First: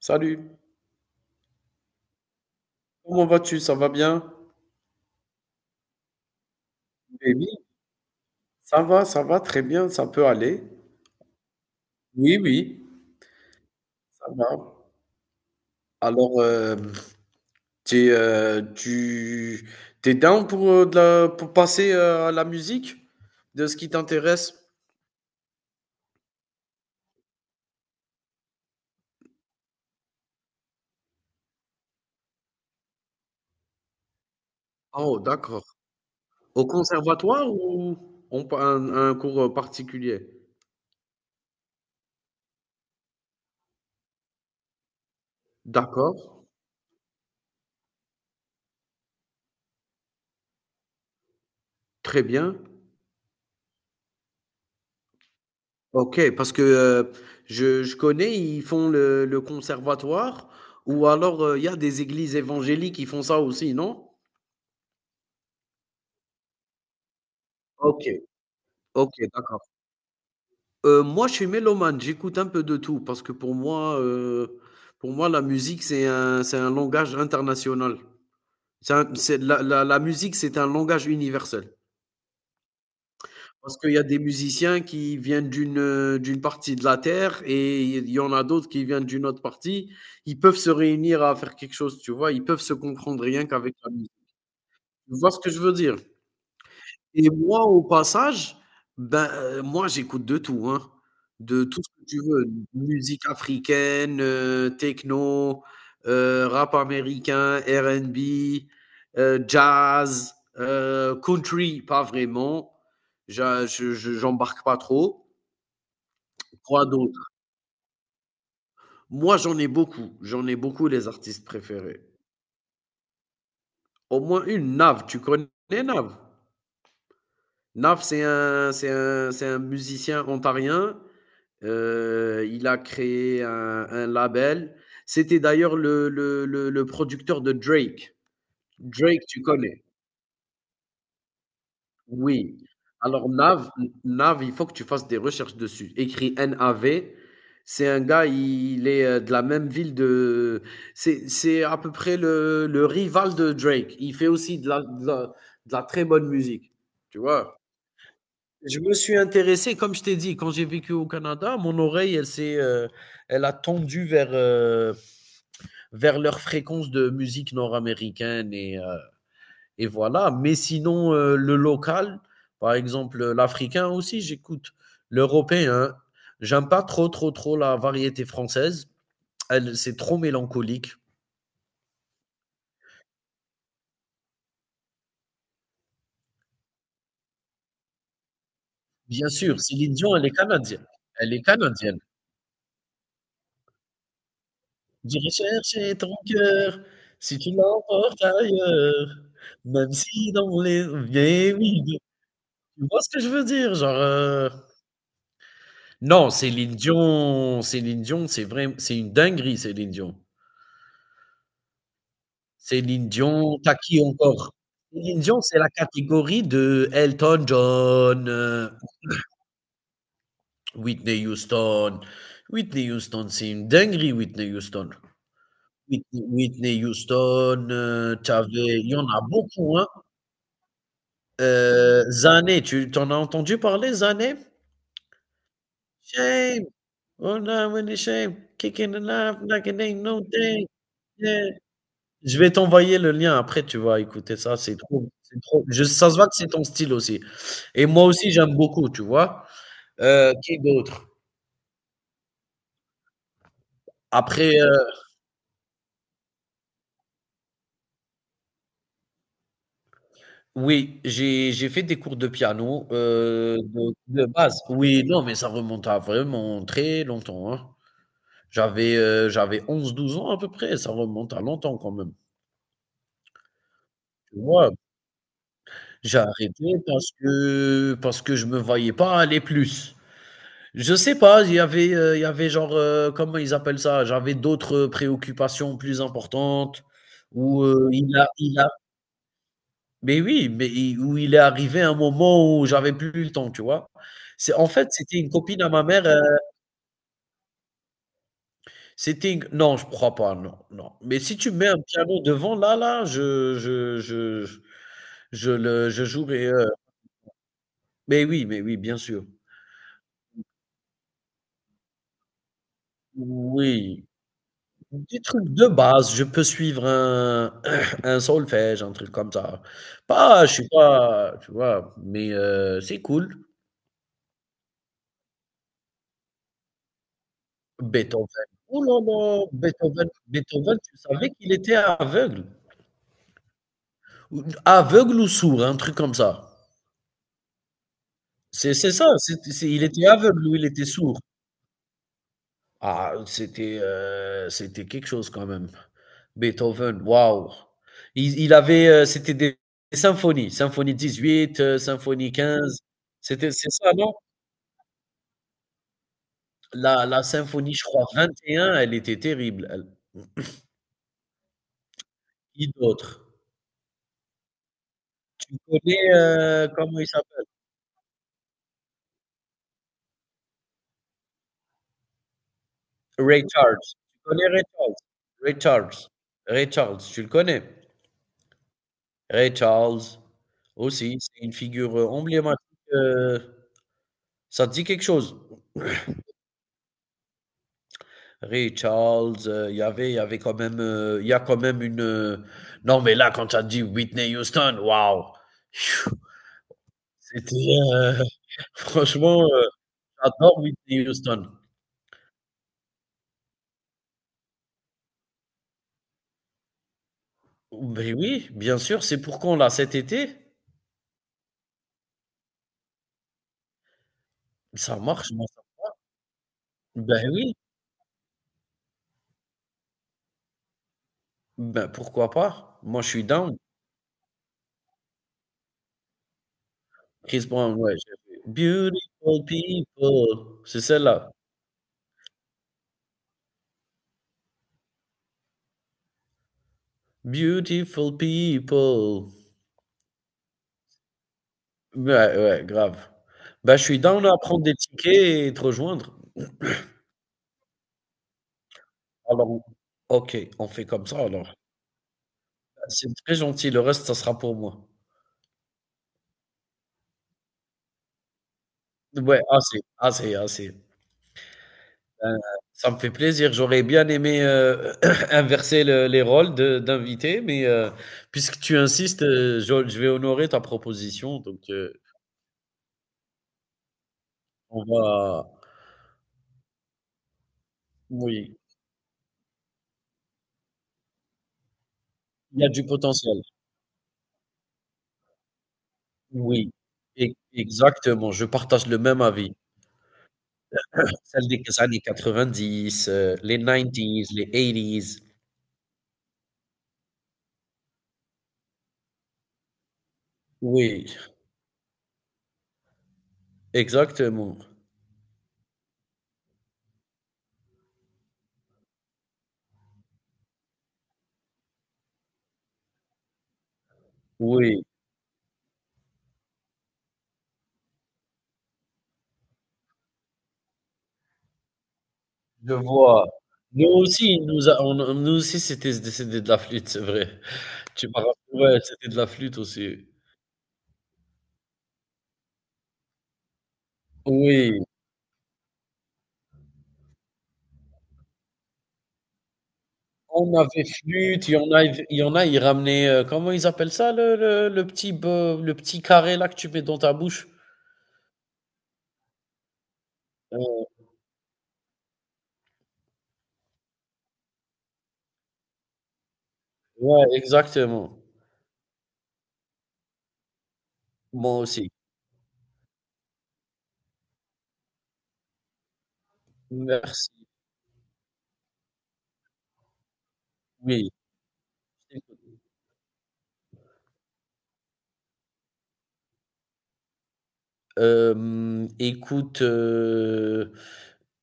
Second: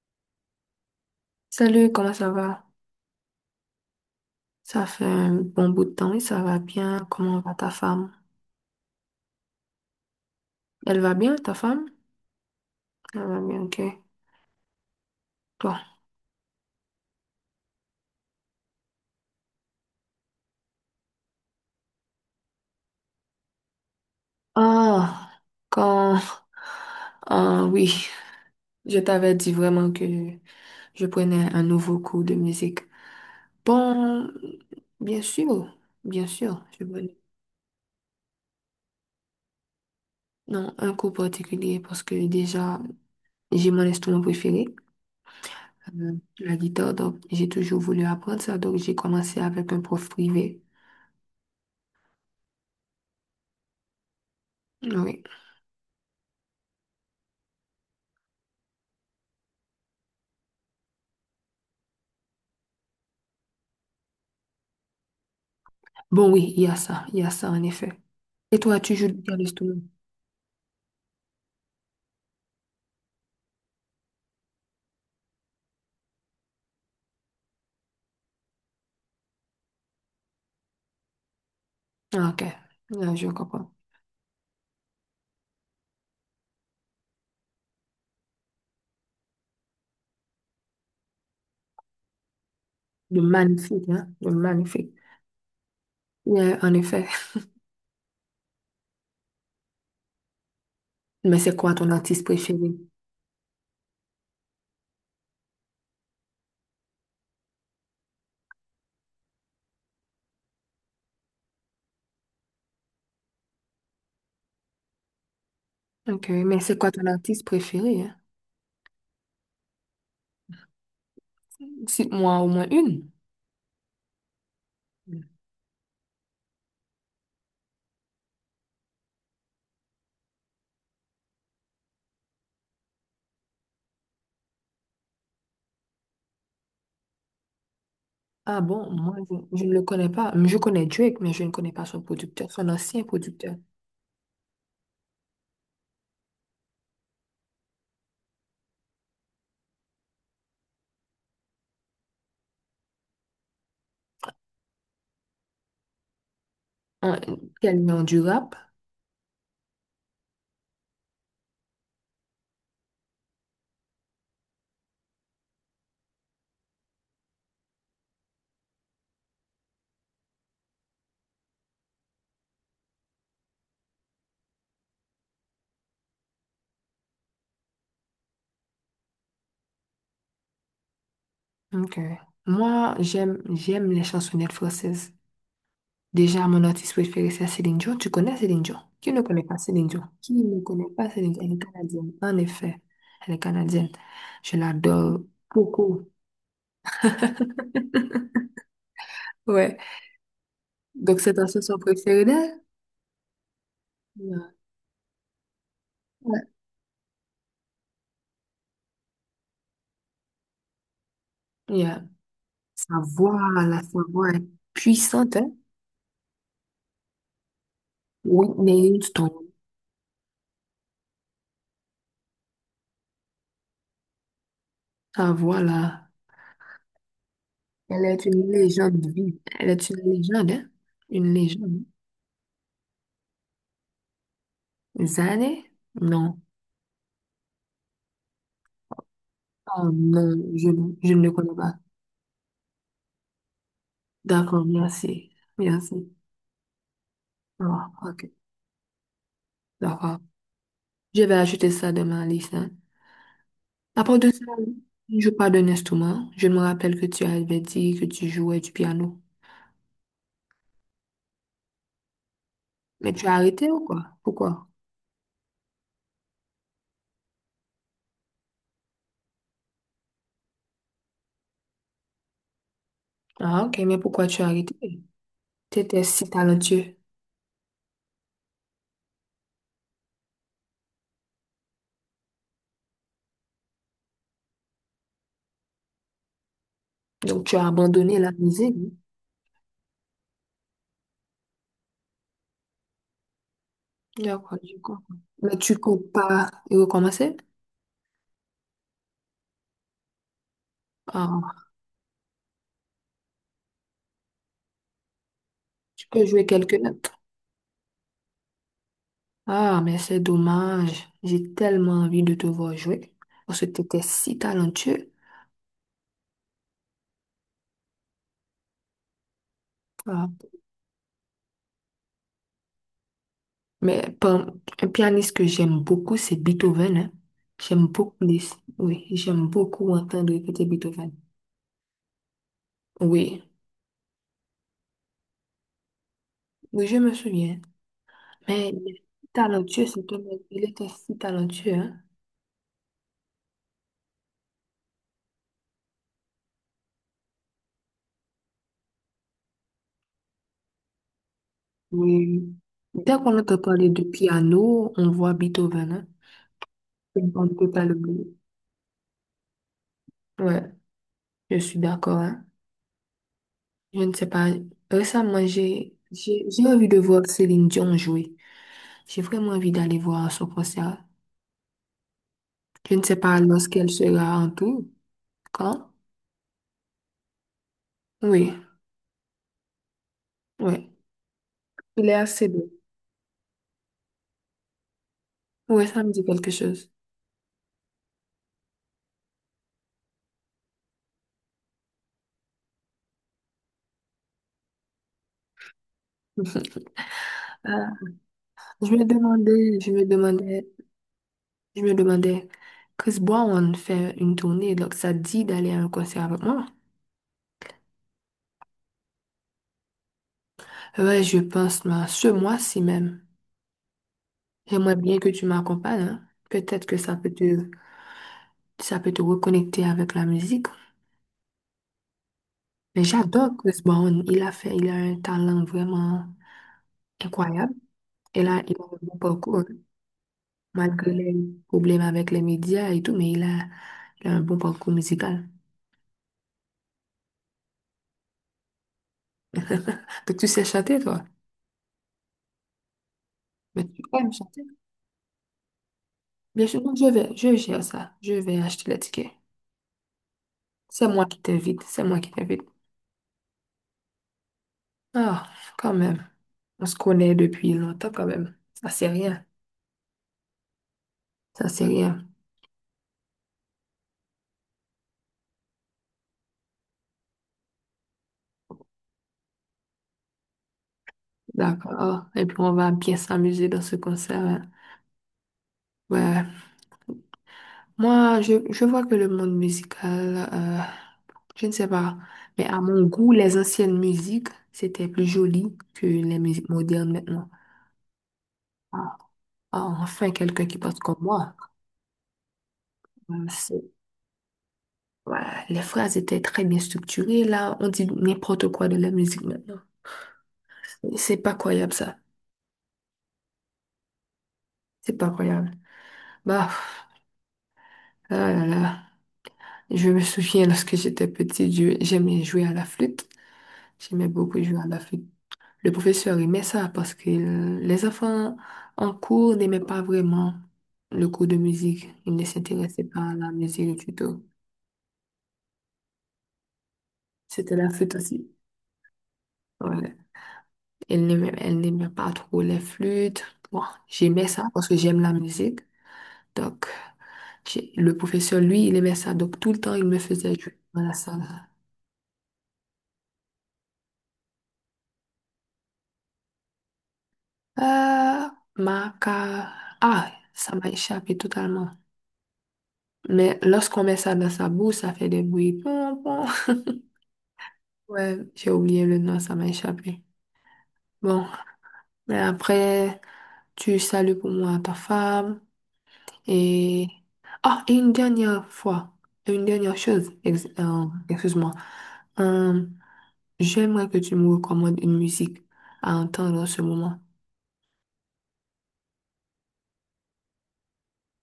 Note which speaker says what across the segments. Speaker 1: Salut,
Speaker 2: Salut, comment ça va?
Speaker 1: comment vas-tu? Ça va bien?
Speaker 2: Ça fait un bon bout de temps et ça va bien.
Speaker 1: Mais
Speaker 2: Comment
Speaker 1: oui,
Speaker 2: va ta femme?
Speaker 1: ça va très bien, ça peut aller.
Speaker 2: Elle va bien, ta femme?
Speaker 1: Oui, oui,
Speaker 2: Elle va bien, ok.
Speaker 1: ça va.
Speaker 2: Toi?
Speaker 1: Alors, t'es, euh, tu t'es down pour, pour passer à la musique, de ce qui t'intéresse?
Speaker 2: Ah, quand... Ah oui, je t'avais dit vraiment que je prenais un nouveau cours de musique. Bon,
Speaker 1: Oh,
Speaker 2: bien
Speaker 1: d'accord.
Speaker 2: sûr, bien sûr,
Speaker 1: Au conservatoire ou un cours particulier?
Speaker 2: Non, un cours particulier parce que déjà, j'ai mon instrument préféré, euh,
Speaker 1: D'accord,
Speaker 2: la guitare, donc j'ai toujours voulu apprendre ça, donc j'ai commencé avec un prof privé.
Speaker 1: très bien.
Speaker 2: Oui.
Speaker 1: OK, parce que je connais, ils font le conservatoire, ou alors il y a des églises évangéliques qui font ça aussi, non?
Speaker 2: Bon, oui, il y a ça en effet.
Speaker 1: OK,
Speaker 2: Et toi, tu joues
Speaker 1: OK,
Speaker 2: du piano?
Speaker 1: d'accord. Moi, je suis mélomane, j'écoute un peu de tout parce que pour moi, la musique, c'est un langage international. C'est un- c'est- la- La musique, c'est un langage universel.
Speaker 2: Ah, ok, là, je comprends.
Speaker 1: Parce qu'il y a des musiciens qui viennent d'une partie de la terre, et il y en a d'autres qui viennent d'une autre partie. Ils peuvent se réunir à faire quelque chose, tu vois? Ils peuvent se
Speaker 2: De
Speaker 1: comprendre rien qu'avec
Speaker 2: magnifique,
Speaker 1: la
Speaker 2: hein?
Speaker 1: musique.
Speaker 2: De magnifique.
Speaker 1: Tu vois ce que je veux dire?
Speaker 2: Ouais, en effet.
Speaker 1: Et moi, au passage, ben, j'écoute de tout, hein,
Speaker 2: Mais c'est
Speaker 1: de
Speaker 2: quoi
Speaker 1: tout ce
Speaker 2: ton
Speaker 1: que tu
Speaker 2: artiste
Speaker 1: veux:
Speaker 2: préféré?
Speaker 1: musique africaine, techno, rap américain, RnB, jazz, country, pas vraiment. J'a je J'embarque pas trop.
Speaker 2: Ok, mais c'est
Speaker 1: Quoi
Speaker 2: quoi ton
Speaker 1: d'autre?
Speaker 2: artiste préféré, hein?
Speaker 1: Moi, j'en ai beaucoup les artistes préférés.
Speaker 2: Cite-moi au moins une.
Speaker 1: Au moins une, Nav, tu connais Nav? Nav, c'est un musicien ontarien. Il a créé un label. C'était d'ailleurs le producteur de Drake.
Speaker 2: Ah bon, moi,
Speaker 1: Drake, tu
Speaker 2: je ne le
Speaker 1: connais?
Speaker 2: connais pas. Je connais Drake, mais je ne connais pas son producteur,
Speaker 1: Oui.
Speaker 2: son ancien
Speaker 1: Alors
Speaker 2: producteur.
Speaker 1: Nav, il faut que tu fasses des recherches dessus. Écrit NAV. C'est un gars, il est, de la même ville de... C'est à peu près le rival de Drake. Il fait aussi de la très bonne musique, tu
Speaker 2: Un-
Speaker 1: vois?
Speaker 2: Quel nom du rap?
Speaker 1: Je me suis intéressé, comme je t'ai dit, quand j'ai vécu au Canada. Mon oreille, elle a tendu vers, leur fréquence de musique nord-américaine, et voilà. Mais sinon, le local, par exemple, l'africain aussi, j'écoute. L'européen, j'aime pas trop, trop, trop la variété française. Elle, c'est trop mélancolique.
Speaker 2: Ok. Moi, j'aime les chansonnettes françaises. Déjà, mon artiste préféré, c'est Céline Dion. Tu connais Céline Dion? Qui ne
Speaker 1: Bien
Speaker 2: connaît pas
Speaker 1: sûr,
Speaker 2: Céline
Speaker 1: Céline
Speaker 2: Dion?
Speaker 1: Dion, elle est
Speaker 2: Qui ne
Speaker 1: canadienne.
Speaker 2: connaît pas Céline
Speaker 1: Elle
Speaker 2: Dion?
Speaker 1: est
Speaker 2: Elle est
Speaker 1: canadienne.
Speaker 2: canadienne. En effet, elle est canadienne. Je l'adore
Speaker 1: J'irai chercher
Speaker 2: beaucoup.
Speaker 1: ton cœur si tu l'emportes ailleurs,
Speaker 2: Ouais.
Speaker 1: même si dans les...
Speaker 2: Donc, c'est ton
Speaker 1: Mais
Speaker 2: chanson
Speaker 1: oui, mais
Speaker 2: préférée d'elle?
Speaker 1: tu vois ce que je veux dire?
Speaker 2: Ouais.
Speaker 1: Non,
Speaker 2: Ouais.
Speaker 1: Céline Dion, c'est vraim c'est une dinguerie, Céline Dion.
Speaker 2: Yeah. Sa
Speaker 1: Céline
Speaker 2: voix,
Speaker 1: Dion, t'as
Speaker 2: la sa
Speaker 1: qui
Speaker 2: voix est
Speaker 1: encore? Céline
Speaker 2: puissante,
Speaker 1: Dion,
Speaker 2: hein?
Speaker 1: c'est la catégorie de Elton John,
Speaker 2: Whitney Houston.
Speaker 1: Whitney Houston. Whitney Houston, c'est une dinguerie, Whitney Houston.
Speaker 2: Sa voix, là,
Speaker 1: Whitney Whitney Houston,
Speaker 2: elle est
Speaker 1: tu
Speaker 2: une
Speaker 1: il y
Speaker 2: légende
Speaker 1: en a
Speaker 2: vive. Elle
Speaker 1: beaucoup, hein.
Speaker 2: est une légende, hein? Une légende.
Speaker 1: Zane, tu t'en as entendu parler, Zane?
Speaker 2: Zané? Non.
Speaker 1: Shame, oh no, really shame, kicking the life like it
Speaker 2: Oh
Speaker 1: ain't no
Speaker 2: non,
Speaker 1: thing,
Speaker 2: je ne le
Speaker 1: yeah.
Speaker 2: connais pas.
Speaker 1: Je vais t'envoyer le lien après, tu vas écouter ça,
Speaker 2: D'accord, merci.
Speaker 1: c'est trop je ça
Speaker 2: Merci.
Speaker 1: se voit que c'est ton style aussi, et
Speaker 2: Ah,
Speaker 1: moi
Speaker 2: ok,
Speaker 1: aussi j'aime beaucoup, tu vois?
Speaker 2: d'accord.
Speaker 1: Qui d'autre?
Speaker 2: Je vais ajouter ça dans ma liste, hein. À part de ça,
Speaker 1: Après,
Speaker 2: si je ne joue pas d'un instrument. Je me rappelle que tu avais dit que tu jouais du piano.
Speaker 1: oui, j'ai fait des cours de piano,
Speaker 2: Mais tu as arrêté ou quoi?
Speaker 1: de base.
Speaker 2: Pourquoi?
Speaker 1: Oui, non, mais ça remonte à vraiment très longtemps, hein. J'avais 11 12 ans à peu près, ça remonte à longtemps quand même,
Speaker 2: Ah, ok, mais pourquoi
Speaker 1: tu
Speaker 2: tu as
Speaker 1: vois?
Speaker 2: arrêté? Tu étais
Speaker 1: J'ai
Speaker 2: si
Speaker 1: arrêté
Speaker 2: talentueux.
Speaker 1: parce que je me voyais pas aller plus. Je sais pas, il y avait genre, comment ils appellent ça? J'avais d'autres préoccupations plus importantes,
Speaker 2: Donc, tu
Speaker 1: où,
Speaker 2: as abandonné la
Speaker 1: il a
Speaker 2: musique.
Speaker 1: mais oui, mais il est arrivé un moment où j'avais plus le temps, tu vois? C'est
Speaker 2: D'accord,
Speaker 1: en
Speaker 2: je
Speaker 1: fait,
Speaker 2: comprends.
Speaker 1: c'était une
Speaker 2: Mais
Speaker 1: copine à
Speaker 2: tu
Speaker 1: ma mère,
Speaker 2: comptes pas y recommencer?
Speaker 1: c'était une non, je crois pas, non, non. Mais si tu
Speaker 2: Ah,
Speaker 1: mets un piano devant, là là, je le je
Speaker 2: tu peux jouer
Speaker 1: jouerai,
Speaker 2: quelques notes.
Speaker 1: mais oui, bien sûr.
Speaker 2: Ah, mais c'est dommage. J'ai tellement envie de te voir jouer. Parce que tu étais
Speaker 1: Oui.
Speaker 2: si talentueux.
Speaker 1: Des trucs de base, je peux suivre un un solfège, un truc comme ça.
Speaker 2: Ah.
Speaker 1: Pas je suis pas, tu vois? Mais c'est cool.
Speaker 2: Mais par- un pianiste que j'aime beaucoup, c'est Beethoven, hein. J'aime beaucoup les...
Speaker 1: Beethoven, oh là
Speaker 2: Oui, j'aime
Speaker 1: là!
Speaker 2: beaucoup entendre écouter
Speaker 1: Beethoven, tu
Speaker 2: Beethoven.
Speaker 1: savais qu'il était aveugle?
Speaker 2: Oui,
Speaker 1: Ou aveugle ou sourd, un truc comme ça.
Speaker 2: oui, je me souviens. Mais il
Speaker 1: C'est
Speaker 2: est
Speaker 1: ça,
Speaker 2: si
Speaker 1: c'est il
Speaker 2: talentueux,
Speaker 1: était
Speaker 2: cet homme.
Speaker 1: aveugle ou il
Speaker 2: Il
Speaker 1: était
Speaker 2: était si
Speaker 1: sourd.
Speaker 2: talentueux, hein.
Speaker 1: Ah, c'était, quelque chose quand même. Beethoven, waouh! Il avait, c'était des symphonie 18, symphonie
Speaker 2: Oui.
Speaker 1: 15.
Speaker 2: Dès qu'on entend
Speaker 1: C'est
Speaker 2: parler
Speaker 1: ça,
Speaker 2: de
Speaker 1: non?
Speaker 2: piano, on voit Beethoven, hein.
Speaker 1: La
Speaker 2: On ne peut
Speaker 1: symphonie, je
Speaker 2: pas
Speaker 1: crois, vingt
Speaker 2: l'oublier.
Speaker 1: et un, elle était terrible, elle.
Speaker 2: Ouais, je suis d'accord, hein.
Speaker 1: Qui d'autre?
Speaker 2: Je ne sais pas. Récemment,
Speaker 1: Tu connais,
Speaker 2: j'ai envie de
Speaker 1: comment il
Speaker 2: voir
Speaker 1: s'appelle?
Speaker 2: Céline Dion jouer. J'ai vraiment envie d'aller voir son concert. Je ne sais pas
Speaker 1: Ray
Speaker 2: lorsqu'elle
Speaker 1: Charles. Tu
Speaker 2: sera
Speaker 1: connais
Speaker 2: en
Speaker 1: Ray
Speaker 2: tout.
Speaker 1: Charles? Ray
Speaker 2: Quand?
Speaker 1: Charles. Ray Charles, tu le connais?
Speaker 2: Oui,
Speaker 1: Ray Charles
Speaker 2: oui.
Speaker 1: aussi, c'est une figure,
Speaker 2: Il est assez
Speaker 1: emblématique.
Speaker 2: beau.
Speaker 1: heu, Ça te dit quelque chose?
Speaker 2: Oui, ça me dit quelque chose.
Speaker 1: Ray Charles, il y avait quand même, il y a quand même une. Non, mais là, quand tu as dit Whitney Houston, waouh! Phew, C'était.
Speaker 2: Euh,
Speaker 1: euh,
Speaker 2: je me
Speaker 1: Franchement,
Speaker 2: demandais, je me
Speaker 1: j'adore
Speaker 2: demandais,
Speaker 1: Whitney Houston.
Speaker 2: je me demandais, Chris Brown fait une tournée, donc ça te dit d'aller à un concert avec moi?
Speaker 1: Ben oui, bien sûr, c'est pour quand là, cet été?
Speaker 2: Ouais, je pense, mais ce mois-ci même. J'aimerais
Speaker 1: Ça
Speaker 2: bien que
Speaker 1: marche,
Speaker 2: tu
Speaker 1: moi, ça-
Speaker 2: m'accompagnes, hein. Peut-être que
Speaker 1: Ben oui,
Speaker 2: ça peut te reconnecter avec la musique.
Speaker 1: ben pourquoi pas? Moi,
Speaker 2: Mais
Speaker 1: je suis
Speaker 2: j'adore
Speaker 1: down.
Speaker 2: Chris Brown. Il a un talent vraiment
Speaker 1: Chris
Speaker 2: incroyable.
Speaker 1: Brown, ouais.
Speaker 2: Et
Speaker 1: j'ai-
Speaker 2: là, il a un bon
Speaker 1: Beautiful
Speaker 2: parcours,
Speaker 1: people. C'est
Speaker 2: malgré
Speaker 1: celle-là.
Speaker 2: les problèmes avec les médias et tout, il a un bon parcours musical.
Speaker 1: Beautiful people.
Speaker 2: Donc, tu sais chanter, toi?
Speaker 1: Ouais, ouais, grave. Bah, je
Speaker 2: Mais
Speaker 1: suis
Speaker 2: tu
Speaker 1: down
Speaker 2: aimes
Speaker 1: à prendre
Speaker 2: chanter?
Speaker 1: des tickets et te rejoindre.
Speaker 2: Bien sûr, non, je gère ça. Je vais acheter les tickets.
Speaker 1: Alors, OK, on fait
Speaker 2: C'est
Speaker 1: comme ça
Speaker 2: moi qui
Speaker 1: alors.
Speaker 2: t'invite, c'est moi qui t'invite.
Speaker 1: C'est très gentil, le reste, ça sera pour moi.
Speaker 2: Ah, quand même. On se connaît depuis longtemps, quand même. Ça, c'est
Speaker 1: Ouais,
Speaker 2: rien.
Speaker 1: assez, assez, assez.
Speaker 2: Ça, c'est rien.
Speaker 1: Heu, ça me fait plaisir. J'aurais bien aimé, inverser le les rôles de d'invités, mais, puisque tu insistes, je vais honorer ta proposition, donc,
Speaker 2: D'accord. Et puis, on va bien s'amuser dans ce concert, hein.
Speaker 1: on va
Speaker 2: Ouais. Moi,
Speaker 1: oui,
Speaker 2: je vois que le monde musical, je ne sais pas,
Speaker 1: il y
Speaker 2: mais
Speaker 1: a
Speaker 2: à
Speaker 1: du
Speaker 2: mon goût,
Speaker 1: potentiel.
Speaker 2: les anciennes musiques, c'était plus joli que les musiques
Speaker 1: Oui,
Speaker 2: modernes
Speaker 1: e
Speaker 2: maintenant.
Speaker 1: exactement, je partage le
Speaker 2: Ah,
Speaker 1: même avis.
Speaker 2: ah, enfin, quelqu'un qui pense comme
Speaker 1: Celle
Speaker 2: moi.
Speaker 1: des années 90,
Speaker 2: Euh,
Speaker 1: les
Speaker 2: c'est-
Speaker 1: nineties, les eighties.
Speaker 2: voilà, les phrases étaient très bien structurées, là, on dit n'importe quoi de la musique maintenant.
Speaker 1: Oui,
Speaker 2: C'est pas croyable, ça.
Speaker 1: exactement.
Speaker 2: C'est pas croyable. Bah, là, là, là. Je me souviens lorsque j'étais petite, j'aimais jouer à la flûte. J'aimais beaucoup jouer
Speaker 1: Oui,
Speaker 2: à la flûte. Le professeur aimait ça parce que les enfants en cours n'aimaient pas vraiment le cours de musique. Ils ne
Speaker 1: je
Speaker 2: s'intéressaient pas
Speaker 1: vois.
Speaker 2: à la
Speaker 1: Nous
Speaker 2: musique du
Speaker 1: aussi,
Speaker 2: tout.
Speaker 1: nous a on a nous aussi, c'était de la flûte, c'est vrai.
Speaker 2: C'était la
Speaker 1: Tu
Speaker 2: flûte
Speaker 1: m'as rapp
Speaker 2: aussi.
Speaker 1: Ouais, c'était de la flûte aussi.
Speaker 2: Ouais. Elle n'aimait pas trop les flûtes. Bon, j'aimais ça
Speaker 1: Oui,
Speaker 2: parce que j'aime la musique. Donc, le professeur, lui, il aimait ça. Donc, tout le temps, il me faisait
Speaker 1: on
Speaker 2: jouer
Speaker 1: avait
Speaker 2: dans la salle.
Speaker 1: flûte, il y en a, ils ramenaient, comment ils appellent ça, le petit carré là, que tu mets dans ta bouche?
Speaker 2: Euh, ma ca- Ah, ça
Speaker 1: Heu,
Speaker 2: m'a échappé totalement. Mais lorsqu'on met ça dans sa bouche, ça fait des bruits.
Speaker 1: ouais, exactement.
Speaker 2: Ouais, j'ai oublié le nom, ça m'a échappé. Bon,
Speaker 1: Moi aussi.
Speaker 2: mais après, tu salues pour moi ta femme et...
Speaker 1: Merci,
Speaker 2: Ah, et une dernière fois, une dernière chose, excuse-moi.
Speaker 1: oui.
Speaker 2: Euh, j'aimerais que tu me recommandes une musique à entendre en ce moment.
Speaker 1: Écoute, heu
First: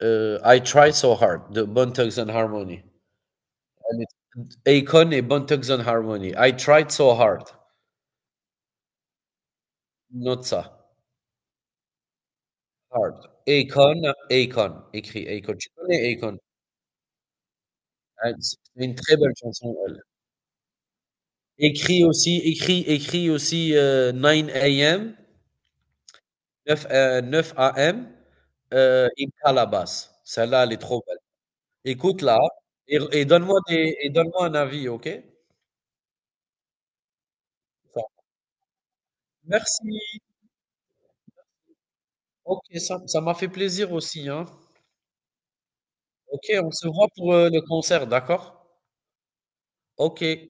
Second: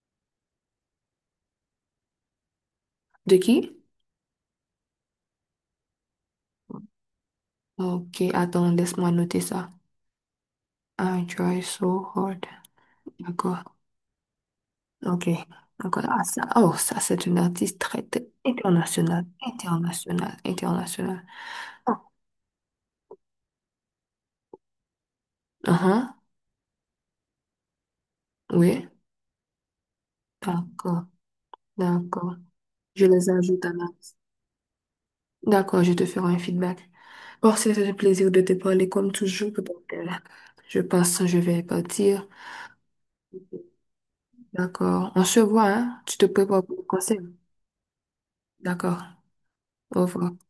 Speaker 1: heu, I Try So Hard de Bone Thugs and Harmony.
Speaker 2: De qui?
Speaker 1: Elle Akon et Bone Thugs and Harmony. I Tried So Hard.
Speaker 2: Ok, attends, laisse-moi noter ça.
Speaker 1: Note ça.
Speaker 2: I try so hard.
Speaker 1: Hard.
Speaker 2: D'accord.
Speaker 1: Akon, Akon, écrit
Speaker 2: Ok.
Speaker 1: Akon. Tu
Speaker 2: D'accord.
Speaker 1: connais
Speaker 2: Ah,
Speaker 1: Akon?
Speaker 2: ça, oh, ça, c'est une artiste très, très
Speaker 1: Ah, c'est une très
Speaker 2: internationale.
Speaker 1: belle chanson, elle.
Speaker 2: Internationale. Internationale. Oh.
Speaker 1: Écrit aussi, 9 AM,
Speaker 2: Uh-huh.
Speaker 1: 9, 9 AM,
Speaker 2: Oui,
Speaker 1: in Calabas. Celle-là, elle est trop
Speaker 2: d'accord,
Speaker 1: belle.
Speaker 2: d'accord.
Speaker 1: Écoute-la, et
Speaker 2: Je
Speaker 1: et
Speaker 2: les
Speaker 1: donne-moi
Speaker 2: ajoute à la
Speaker 1: des et
Speaker 2: liste.
Speaker 1: donne-moi un avis, OK?
Speaker 2: D'accord, je te ferai un feedback. Bon, c'était un plaisir de te parler comme toujours.
Speaker 1: Merci.
Speaker 2: Donc, je pense que je vais partir.
Speaker 1: OK, ça m'a fait plaisir aussi, hein.
Speaker 2: D'accord. On se voit, hein? Tu te
Speaker 1: OK,
Speaker 2: prépares
Speaker 1: on
Speaker 2: pour le
Speaker 1: se voit
Speaker 2: conseil.
Speaker 1: pour, le concert, d'accord?
Speaker 2: D'accord. Au revoir.
Speaker 1: OK.